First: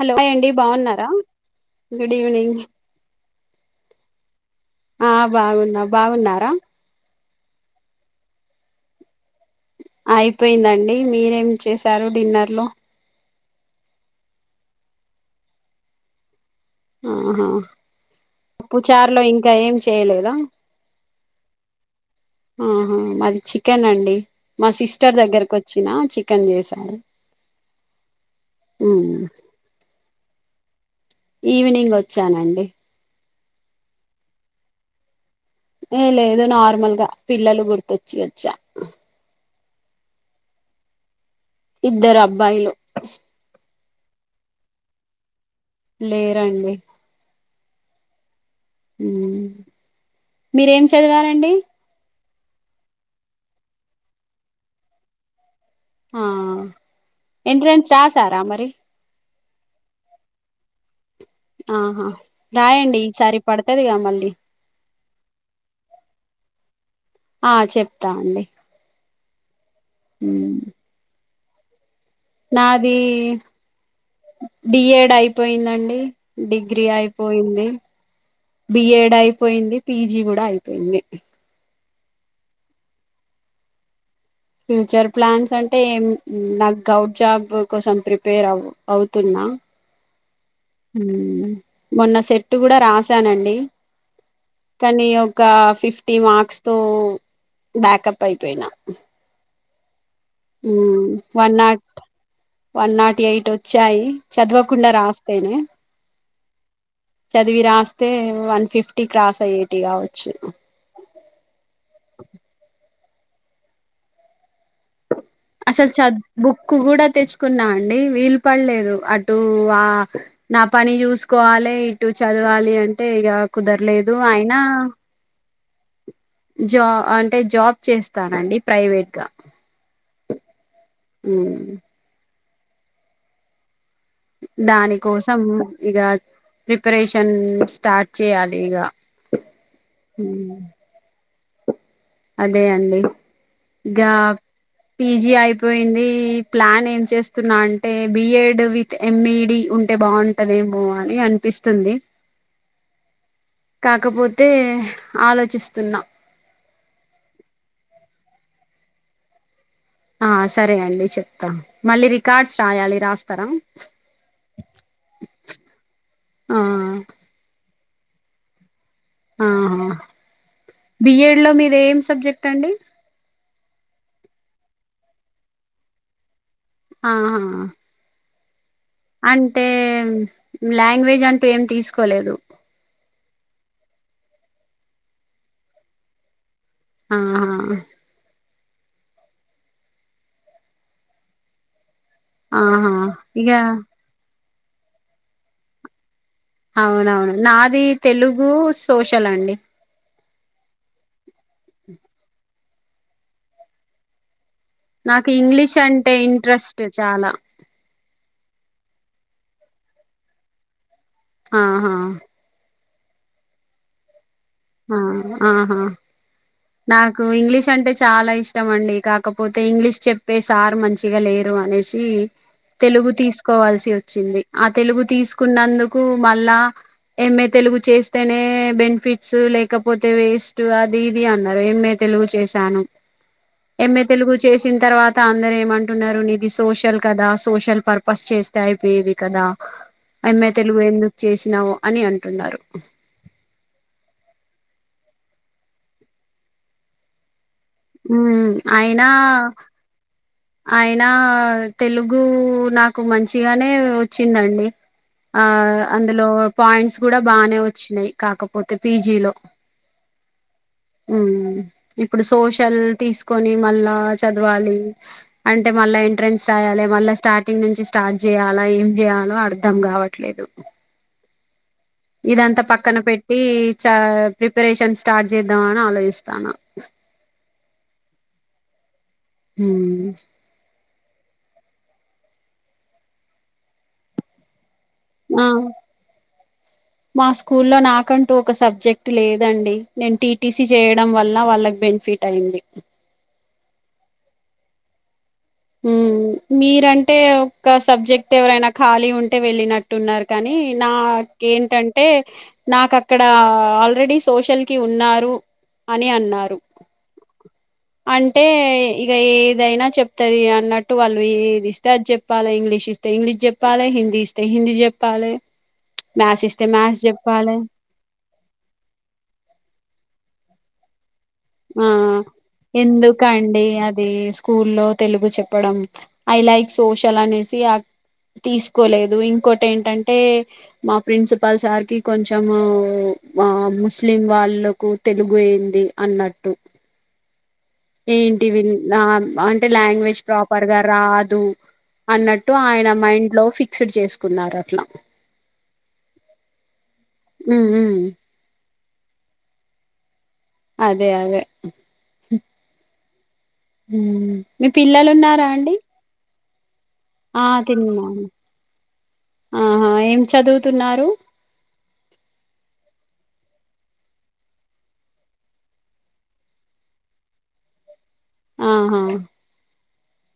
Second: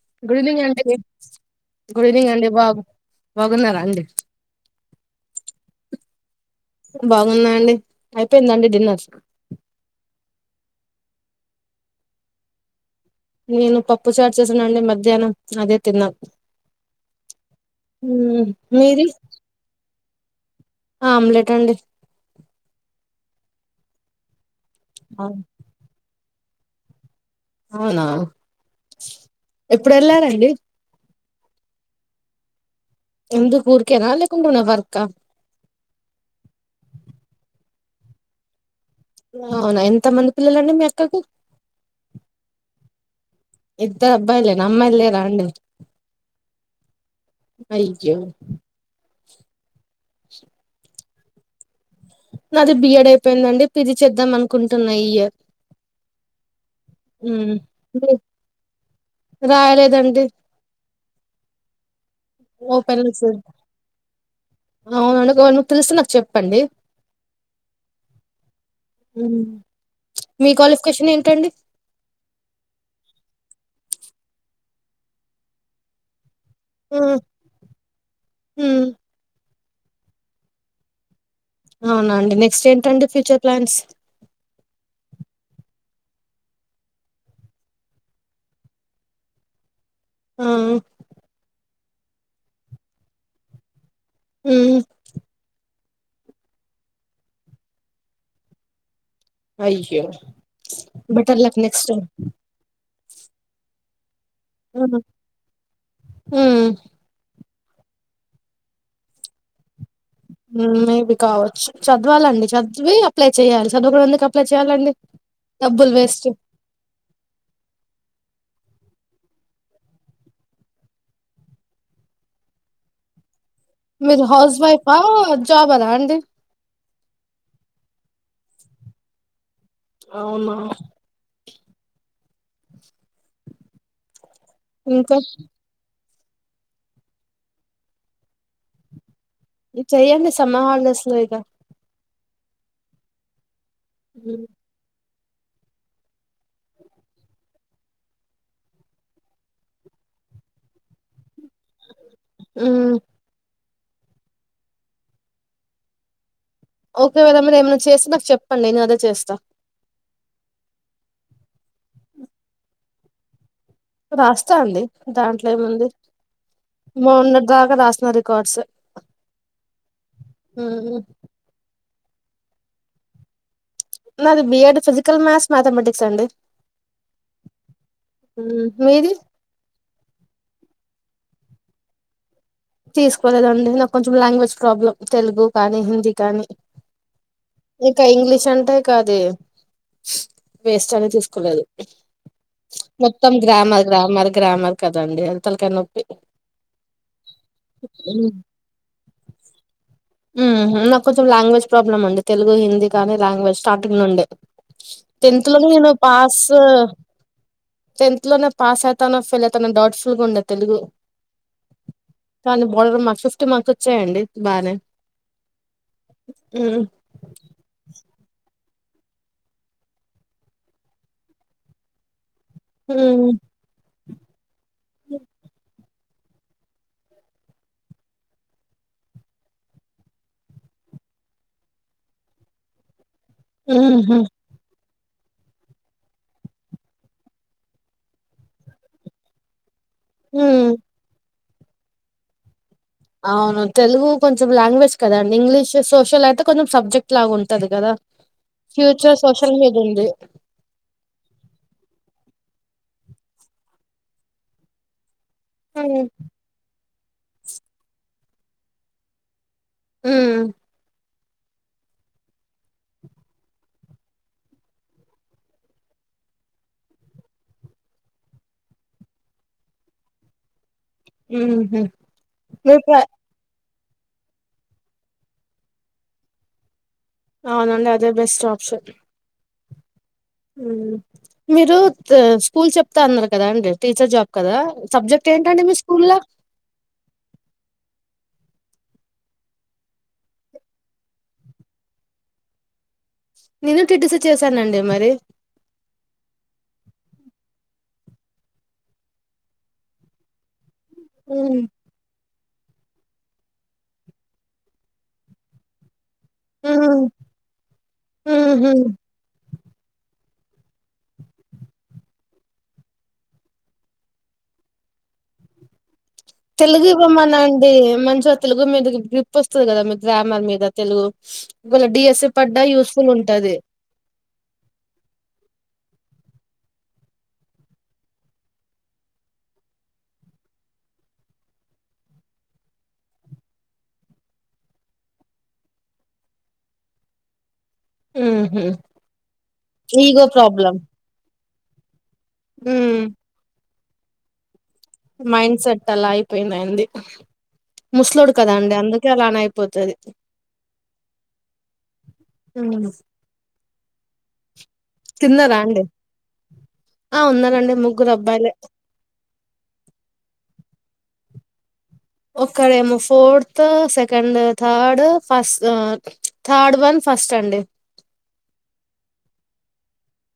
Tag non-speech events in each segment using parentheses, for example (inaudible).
Hello hi good evening అండి మీక్ బాగున్నారా గుడ్ ఈవినింగ్ అండి బాబు వగున్నారా అండి ఆ బాగున్నా బాగున్నారా బాగున్నా అండి అయిపోయింద అండి డిన్నర్ అ అయిపోయిందండి మీరేం చేశారు డిన్నర్ లో నేను పప్పు చాటు చేసాను అండి మధ్యాహ్నం అదే తిన్నాం ఆహా మ్మ్. అప్పు మీది చార్లో ఇంకా ఏం చేయలేదా ఆమ్లెట్ అండి ఆహా మాది చికెన్ అండి మా సిస్టర్ ఆ, దగ్గరకు వచ్చిన చి ఎం చేసను అవునా ఎప్పుడు వెళ్లారండి ఈవినింగ్ వచ్చానండి ఎందు కూూర్కేనా అళ్ళే కొండ పోన్నా వర్క ఏ లేదు నార్మల్గా పిల్లలు గుర్తొచ్చి వచ్చా అవునా ఎంత మంది పిల్లలండి మీ అక్కకు ఇద్దరు అబ్బాయిలు ఇద్దరు అబ్బాయిలేనా అమ్మాయిలు లేరా అండి లేరండి అఐగో మీరేం చదవాలండి నాది బిఎడ్ అయిపోయిందండి పిది చేద్దాం అనుకుంటున్నా ఈ ఇయర్ ఆ మ్మ్. ఎంట్రెన్స్ రా సారా మరి రాయలేదండి ఆహా రాయండి ఈసారి పడుతదిగా మళ్ళీ ఆ అవును (unintelligible) తెలిస్తే నాకు చెప్పండి ఆ చెప్తాండి లెనిన్ మీ క్వాలిఫికేషన్ ఏంటండి నాది డిఏడ్ అయిపోయిందండి డిగ్రీ ఆ! అయిపోయింది హ్మ్. డిఎడ్ అయి పోయింది పీజీ కూడా అయిపోయింది అవునా అండి నెక్స్ట్ ఏంటండి ఫ్యూచర్ ప్లాన్స్ ఫ్యూచర్ ప్లాన్స్ అంటేం నాకు గౌడ్ జాబ్ కోసం ప్రిపేర్ అవు అవుతున్నా ఆ! హ్మ్ మొన్న సెట్ కూడా రాసానండి హ్మ్. కానీ ఒక ఫిఫ్ టీ మార్క్స్ తో బ్యాకప్ అయిపోయినా అయ్యో హ్మ్ better one luck not next time. One not eight వచ్చాయి చదవకుండా హ్మ్. రాస్తేనే హ్మ్. చదివి రాస్తే వన్ ఫిఫ్టీ క్రాస్ అయ్యే టి కావచ్చు హ్మ్. మేబీ కావచ్చు చదవాలండి చదివి అప్లై చేయాలి చదువకుండ ఎందుకు అప్లై చేయాలండి అసలు డబ్బులు చ వేస్ట్. బుక్ కూడా తెచ్చుకున్నా అండి వీలు పడలేదు అటు ఆ నా పని చూసుకోవాలి ఇటు చదవాలి అంటే ఇగ మీరు హౌస్ వైఫా జాబరా అండి జా అంటే జాబ్ చేస్తానండి ప్రైవేట్ గా అవునా దాని ఇంకా కోసం ఇగ ప్రిపరేషన్ స్టార్ట్ చేయాలి ఇక ఇ చెయ్యడి సమాహళస్లో ఇద అదే అండి గా హ్మ్. పీజీ అయిపోయింది ప్లాన్ ఏం చేస్తున్నా అంటే బిఎడ్ విత్ ఎంఈడి ఉంటే బాగుంటదేమో అని అ పిస్తుంది హ్మ్. కాకపోతే ఆలోచిస్తున్నా ఒకేవేళ మీద ఏమైన్నా చేస్తే నాకు చెప్పండి నేను అదే చేస్తాను ఆ సరే అండి చెప్తా మళ్ళీ రికార్డ్స్ రాయాలి రాస్తారా రాస్తా అండి దాంట్లో ఏముంది ఆ మన్నటి దాకా రాస్తా రికార్డ్స్ ఆహా హ్మ్. బిఎడ్లో ఇదేం సబ్జెక్ట్ అండి నాది బియడ్ ఫిజికల్ మా్యాథ్స్ మ్యాథమెటిక్స్ అండి ఆహా ఉ అంటే లాంగ్వేజ్ అంటూ ఏం తీసుకోలేదు తీసుకోలేదండి నాకు కొంచెం లాంగ్వేజ్ ప్రాబ్లం తెలుగు కానీ హిందీ కానీ ఆహా ఇకా ఇంగ్లిష అ అంటా కాదు వేస్ట్ అని తీసుకోలేదు ఆహా మొత్తం ఇగ గ్రామ గ్రామాల గ్రామర్ కదండి హళ్తలక నొప్పి అది ఉమ్ తెలుగు సోషల్ అండి నాకు కొంచెం లాంగ్వేజ్ ప్రాబ్లమ్ అండి తెలుగు హిందీ కానీ లాంగ్వేజ్ స్టార్టింగ్ నుండి నాకు ఇంగ్లీష్ అంటే ఇంట్రెస్ట్ చాలా టెన్త్ లోనే పాస్ అవుతానో ఫెయిల్ అవుతా డౌట్ఫుల్గా ఉండదు తెలుగు ఆహా ఆర్డర్ మ ఫిఫ్టీన్ మంత్ వచ్చాయండి బాగానే ఆహా నాకు ఇంగ్లీష్ అంటే చాలా ఇష్టం ఇష్టం అండి కాకపోతే ఇంగ్లీష్ చెప్పే సార్ మంచిగా లేరు అనేసి తెలుగు ఉమ్ తీసుకోవాల్సి వ వచ్చింది ఆ తెలుగు తీసుకున్నందుకు మళ్ళ ఎంఏ తెలుగు చేస్తేనే బెనిఫిట్ లేకపోతే వేస్ట్ అది ఇది అన్నారు ఏమే తెలుగు చేసాను ఎంఏ ఉహు తెలుగు చేసిన తర్వాత అందర ఏమంటున్నారు నిది సోషల్ కదా సోషల్ పర్పస్ చేస్తే అయిపోయేది కదా అమ్మా ఉమ్ తెలుగు ఎందుకు చేసి నవు అని అంటున్నారు అవును తెలుగు కొంచెం లాంగ్వేజ్ కదండి ఇంగ్లీష్ సోషల్ అయితే కొంచెం సబ్జెక్ట్ లాగా ఉంటుంది వది కదా హ్మ్ ఫ్యూచర్ సోషల్ మీద ఉంది ఆయనా తెలుగు నాకు మంచిగానే వచ్చిందండి ఆ హ్మ్ అందులో పాయింట్స్ కూడా బాగానే వచ్చినాయి కాకపోతే పీజీ లో హు హా హ ఇప్పుడు సోషల్ తీసుకొని మళ్ళా చదవాలి అంటే మళ్ళా ఎంట్రెన్స్ రాయాలి మళ్ళా స్టార్టింగ్ నుంచి స్టార్ట్ చేయాలా ఏం చేయ్యాలో అర్ధం కావట్లేదు ఊహూ ఇదంతా మీరు ప్ర పక్కన పెట్టి చ ప్రిపరేషన్ స్టార్ట్ చేద్దామ అని ఆలోచిస్తాన అవునండి అదే బెస్ట్ ఆప్షన్ హు మ్ మీరు స్కూల్ చెప్తా అన్నారు కదా అండి టీచర్ జాబ్ కదా సబ్జెక్ట్ ఆ ఏంటండి మీ స్కూల్లో మా స్కూల్లో నాకం ఒక సబ్జెక్ట్ లేదండి నేను టీటీసీ చేయడం వల్ల వాళ్ళకి బెనిఫిట్ అయింది నేను టిటిసి చేశానండి మరి ఉ మీరంటే ఒక సబ్జెక్ట్ ఎవరైనా ఖాళీ ఉంటే వెళ్ళినట్టున్నారు కానీ నాక్ హ్మ్ ఏంటంటే నాకు అక్కడ ఆల్రెడీ సోషల్ కి ఉన్నారు అని అన్నా న్నారు హ్మ్ అంటే ఊహూ ఇక ఏ ఇదైనా చెప్తుది అన్నట్టు వాళ్ళు ఏది ఇస్తే అది చెప్పలలే ఇంగ్లీష్ ఇస్తే ఇంగ్లీష్ చెప్పాలే హిందీ ఇస్తే హిందీ చెప్పాలే తెలుగు ఇవ్వమన్నా అండి మంచిగా తెలుగు మీద గ్రిప్ వస్తుంది కదా మీ గ్రామర్ మీద ఇద తెలు ఆ ఎందుక ఉంటది అండి అది స్కూల్లో తెలుగు చెప్పడం ఐ లైక్ సోషల్ అనేసి తీసుకోలేదు ఇంకోటి ఏంటంటే మా ప్రిన్సిపాల్ సార్కి కొంచెం ముస్లిం వాళ్ళకు తెలుగు ఏంది అన్నట్టు ఏంటివి ఊహూ అంటే లాంగ్వేజ్ ఈగో ప్రాబ్లం ప్రాపర్గా రాదు అన్నట్టు ఆయన ఉమ్ మైండ్ లో ఫిక్ పిక్స్డ్ చేసుకున్నారు అట్లా మైండ్ సెట్ అలా అయిపోయింది అండి ఉమ్ ఉమ్ ముసలోడు కదా అండి అందుక్ ఎలానో అయిపోతది అదే అదే హ్మ్. మ్మ్ మీ పిల్లలు ఉన్నారా అండి ఆ ఉన్నారండి ముగ్గురు తిన్నాను అబ్బాయిలే ఆహా ఏం చదువుతున్నారు ఒక్కడేమో fourth second third first third one first అండి ఆహా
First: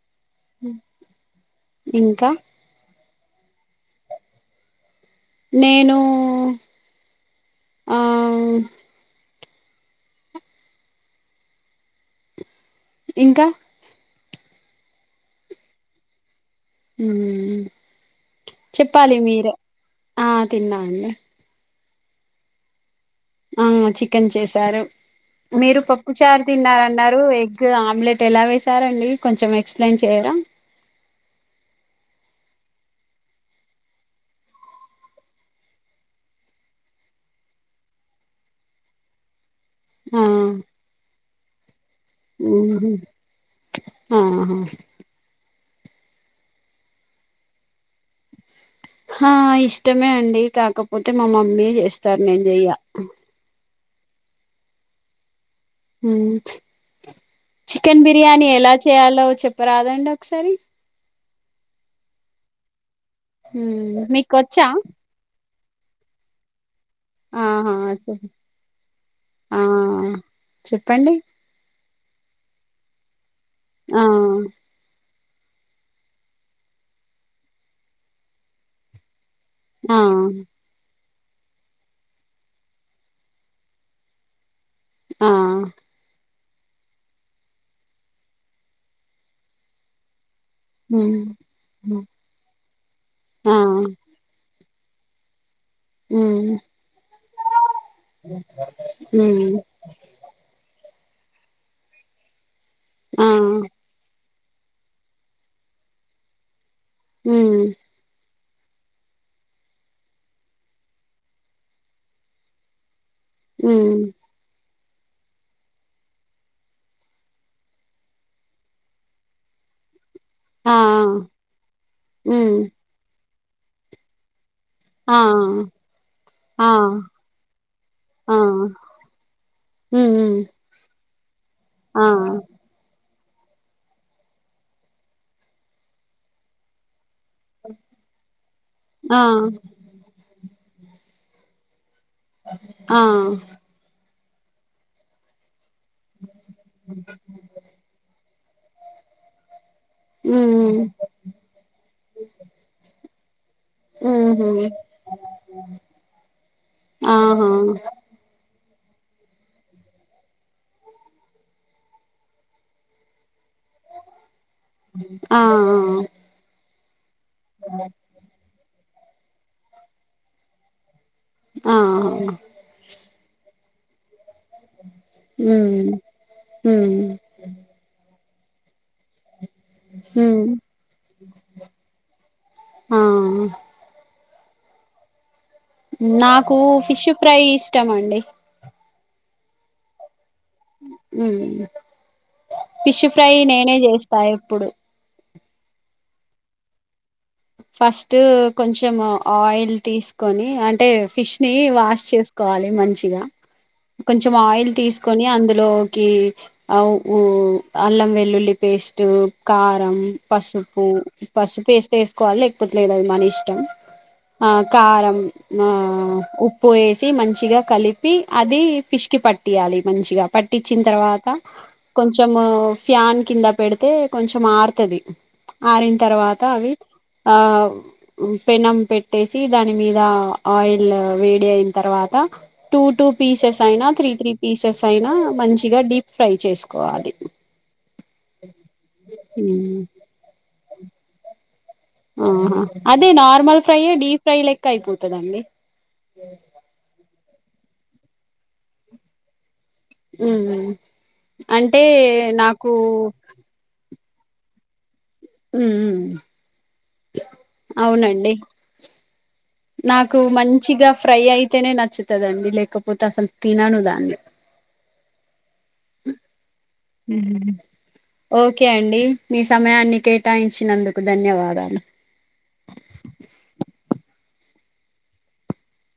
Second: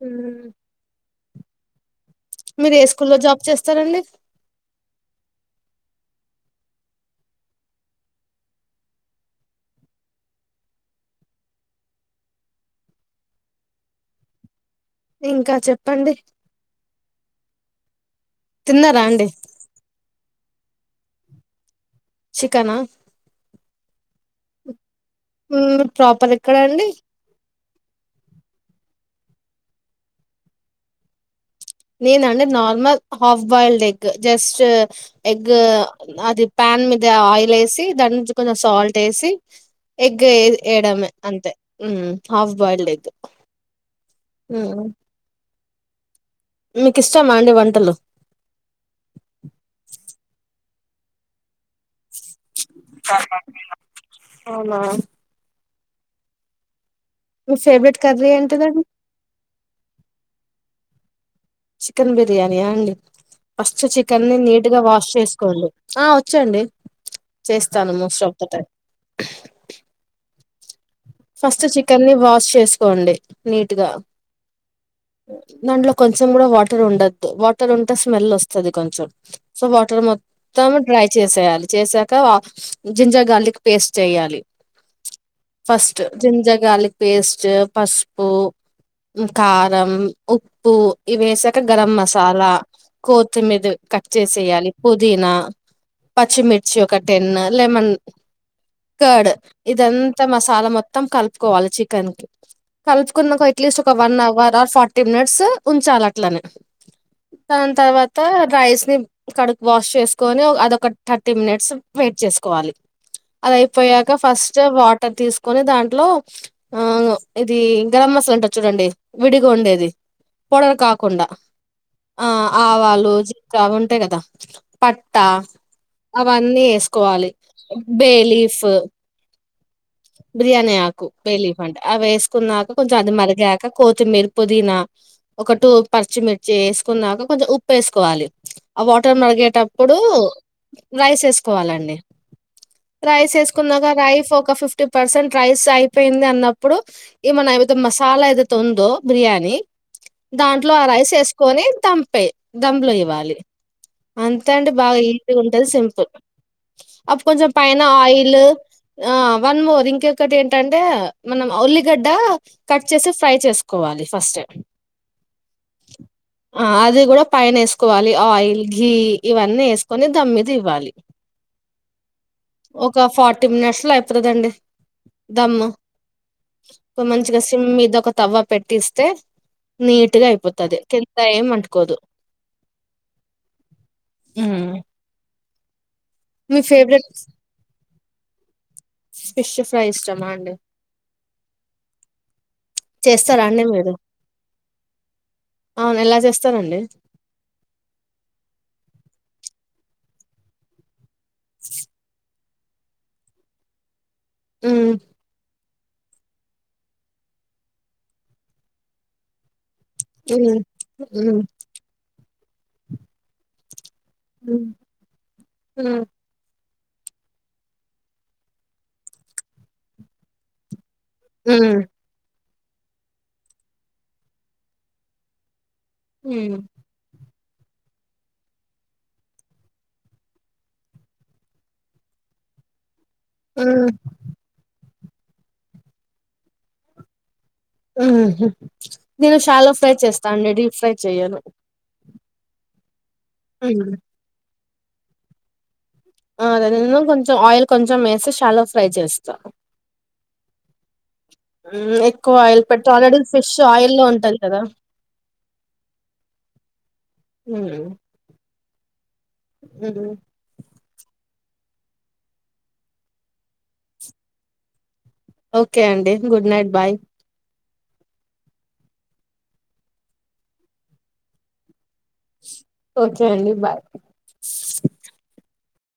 హు ఇంకా కుల్లో జాబ్ చేస్తారండి నేను ఆ ఇంకా ఇంకా చెప్పండి మ్మ్మ్ తిన్నారా చెప్పాలి అండి మీరే ఆ తిన్నా అండి చికనా ఆ చికెన్ చేసారు మీరు హ్మ్. పప్పు ప్రాపర్ చారు ఎక్కడ అండి తిన్నారన్నారు ఎగ్ గ్ ఆమ్లెట్ ఎలా వేసారండి కొంచెం ఎక్స్ప్లెయిన్ చెయ్యరా నేనా అండి normal half boiled egg just egg అది ప్యాన్ మీద ఆయిల్ ఏసి దాని నుంచి కొంచెం సాల్ట్ ఏసి ఆ ఎగ్ ఏయ్ ఎయిడమే అంతే ఉమ్ హఫ్ బాయిల్డ్ ఊహు ఎగ్ ఆహా మ్ మీకు ఇష్టామా అండి వంటలు ఓతే మా మమ్మీ చేస్తారు నేను చెయ్య అవునా మ్మ్ మీ ఫేవరెట్ చికెన్ కర్రీ బిర్యానీ ఎలా ఏంటిదండి చేయాలో చెప్పరాదండి ఒకసారి చికెన్ బిర్యానీ ఆ అండి ఫస్ట్ మ్మ్ చికెన్ ని మీకొచ్చా నీట్గా వాష్ చేసుకోండి ఆ వచ్చండి ఆహా చేస్తాను మోస్ట్ ఆఫ్ ద టైమ్ ఆ చెప్పండి కెన్ ని వాష్ చేసుకోండి నీట్ గా ఆ దాంట్లో కొంచెం కూడా వాటర్ ఉండద్దు వాటర్ ఉంటే స్మెల్ వస్తది కొంచెం సో ఆ వాటర్ మొత్తం డ్రై చేసేయాలి చేసాక జింజర్ గార్లిక్ పేస్ట్ వెయ్యాలి ఆ ఫస్ట్ జింజర్ గార్లిక్ పేస్ట్ పసుపు మ్ కారం ఉప్పు ఇవి మ్మ్ వేసాక గరం మసాలా ఆ కోతిమీద కట్ చేసి వెయ్యాలి పుదీనా మ్మ్ పచ్చిమిర్చి ఒక టెన్ లెమన్ కడ్ మ్మ్ ఇదంతా మసా మొత్తం కలుపుకోవాలి చికెన్ కి ఆ కలుపుకున్నక ఎట్లీస్ట్ ఒక one hour or forty minutes ఉంచాలి అట్లనే మ్మ్ దాన్ తర్వాత రైస్ ని కడుకు వాష్ చేసుకొని అదొక థర్టీ మినిట్స్ వెయిట్ చేసుకోవాలి అద హ్మ్ అయిపోయాక ఫస్ట్ వా త తీసు కొని దాంట్లో ఆ ఇది గరం మసాలా ఉంటది చూడండి విడిగా ఉండేది ఆ ఆ పొడర్ కాకుండా ఆ హ్మ్ ఆవాలు క్రావుంటాయి కదా ఆ పట్టా అవన్నీ ఆ వేసుకోవాలి ఆ బేలీఫ్ హ్మ్ హ్మ్. బిర్యాని ఆక్ కు బేలీఫ్ అంట అవి ఆ వేసుకున్నాక కొంచెం అది మర్ గాక కొతిమీర పుదీనా ఒక టు పర్చిమిర్చి వేసుకున్నాక కొంచెం ఉప్పు వేసుకోవాలి ఆ వాటర్ మరిగేటప్పుడు రైస్ ఏస్కోవాలండి ఆ రైస్ ఏసుకున్నాక రైఫ్ ఒక్ ఒక ఫిఫ్ట్ ఫిఫ్టీ పర్సెంట్ రైస్ ఆయి అపోయింది అన్నప్పుడు ఈ మనా ఏమతే మసాలా ఏదైతే ఉందో బిర్యానీ దాంట్లో హ్మ్ ఆ రైస్ వేసుకొని దంపే దంపలో ఇవ్వాలి అంత ఊహూ అంటే బాగా ఈజీగా ఉంటది సింపుల్ అప్పు ఆహా కొంచెం పైన ఆయిల్ ఆ వన్ మోర్ ఇంకొకటి ఏంటంటే మనం ఉల్లిగడ్డ కట్ చేసి ఫ్రై చేస్ ఆ ఆ అది కూడా పైన ఏసుకోవాలి ఆయిల్ ఘీ ఇవన్నీ ఏసుకొని దమ్ మీద ఇవ్వాలి ఆ ఆహా! ఒక ఫార్టీ మినట్స్ పత్రదండి దమ్ము హ్మ్ హ్మ్ ఒక మంచిగా సిమ్ మీద ఒక తవ్వ పెట్టి ఇస్తే నీట్గా హ్మ్ అయిపోతది కింద ఏం అంటుకోదు ఆ హ్మ్ నాకు ఫిష్ ఫ్రై ఇష్టం అండి ఫిష్ ఫ్రై ఇష్టమా అం హ్మ్ ఫిష్ ఫ్రై చేస్తారా నేనే చేస్తా ఎప్పుడు అవునా ఎలా చేస్తారండి ఫస్ట్ కొంచెం ఆయిల్ తీసుకొని అంటే ఫిష్ ని వాష్ చేస్ కోవాలి మంచిగా కొంచం ఆయిల్ మ్మ్ తీసుకొని అందులో కి అ ఉ అల్లం వెల్లుల్లి పేస్ట్ కా రం మ్మ్ పసుపు మ్మ్ పసుపు ఎస్తే ఎస్ కోవాలి లేకపోతేలేదు అది మన ఇష్టం ఆ కారం ఆ మ్మ్ ఉ ప్పుయేసి మంచిగా కలిపి అది ఫిష్ కి పట్టియాలి మంచిగా పట్టించి తర్వాత మ్మ్ కొంచము ఫ్యాన్ కింద పెడితే కొంచెం ఆరుతది ఆరిన తర్వాత మ్మ్ అవి ఆ పెనం పెట్టేసి దాని మీద ఆయిల్ వేడి అయిన తర్వాత టూ టూ పీసెస్ మ్మ్ అయినా త్రీ త్రీ పీసెస్ అయినా మంచిగా డీప్ ఫ్రై చేసుకోవాలి, ఉమ్ హూ నేను షాలో హ్మ్ ఫ్రై చేస్తానండి డీప్ ఫ్రై చేయను అహా అద్ ది నార్మల్ ఫ్రై యే డీఫ్రై లెక్ క అయిపోతదండి. ఆ అదిఅదేమో కొంచం ఆయిల్ కొంచెం వేసి షాలో ఫ్రై చేస్తా హ్మ్ అంటే హ్మ్ ఎక్కువ ఆయిల్ నాకు పెట ఆల్రెడీ ఫిష్ ఆయిల్ లో ఉం టది కదా ఉమ్ మ్మ్, అవునండి మ్మ్. నాకు మంచిగా ఫ్రై అయితేనే నచ్చుతదండి లేకపోతే అసలు తినను దాన్ని ఓకే అండి గుడ్ నైట్ బాయ్ హ్మ్. ఓకే అండి మీ సమయాన్ని కేటాయించినందుకు ధన్యవాదాలు ఓకే అండి బాయ్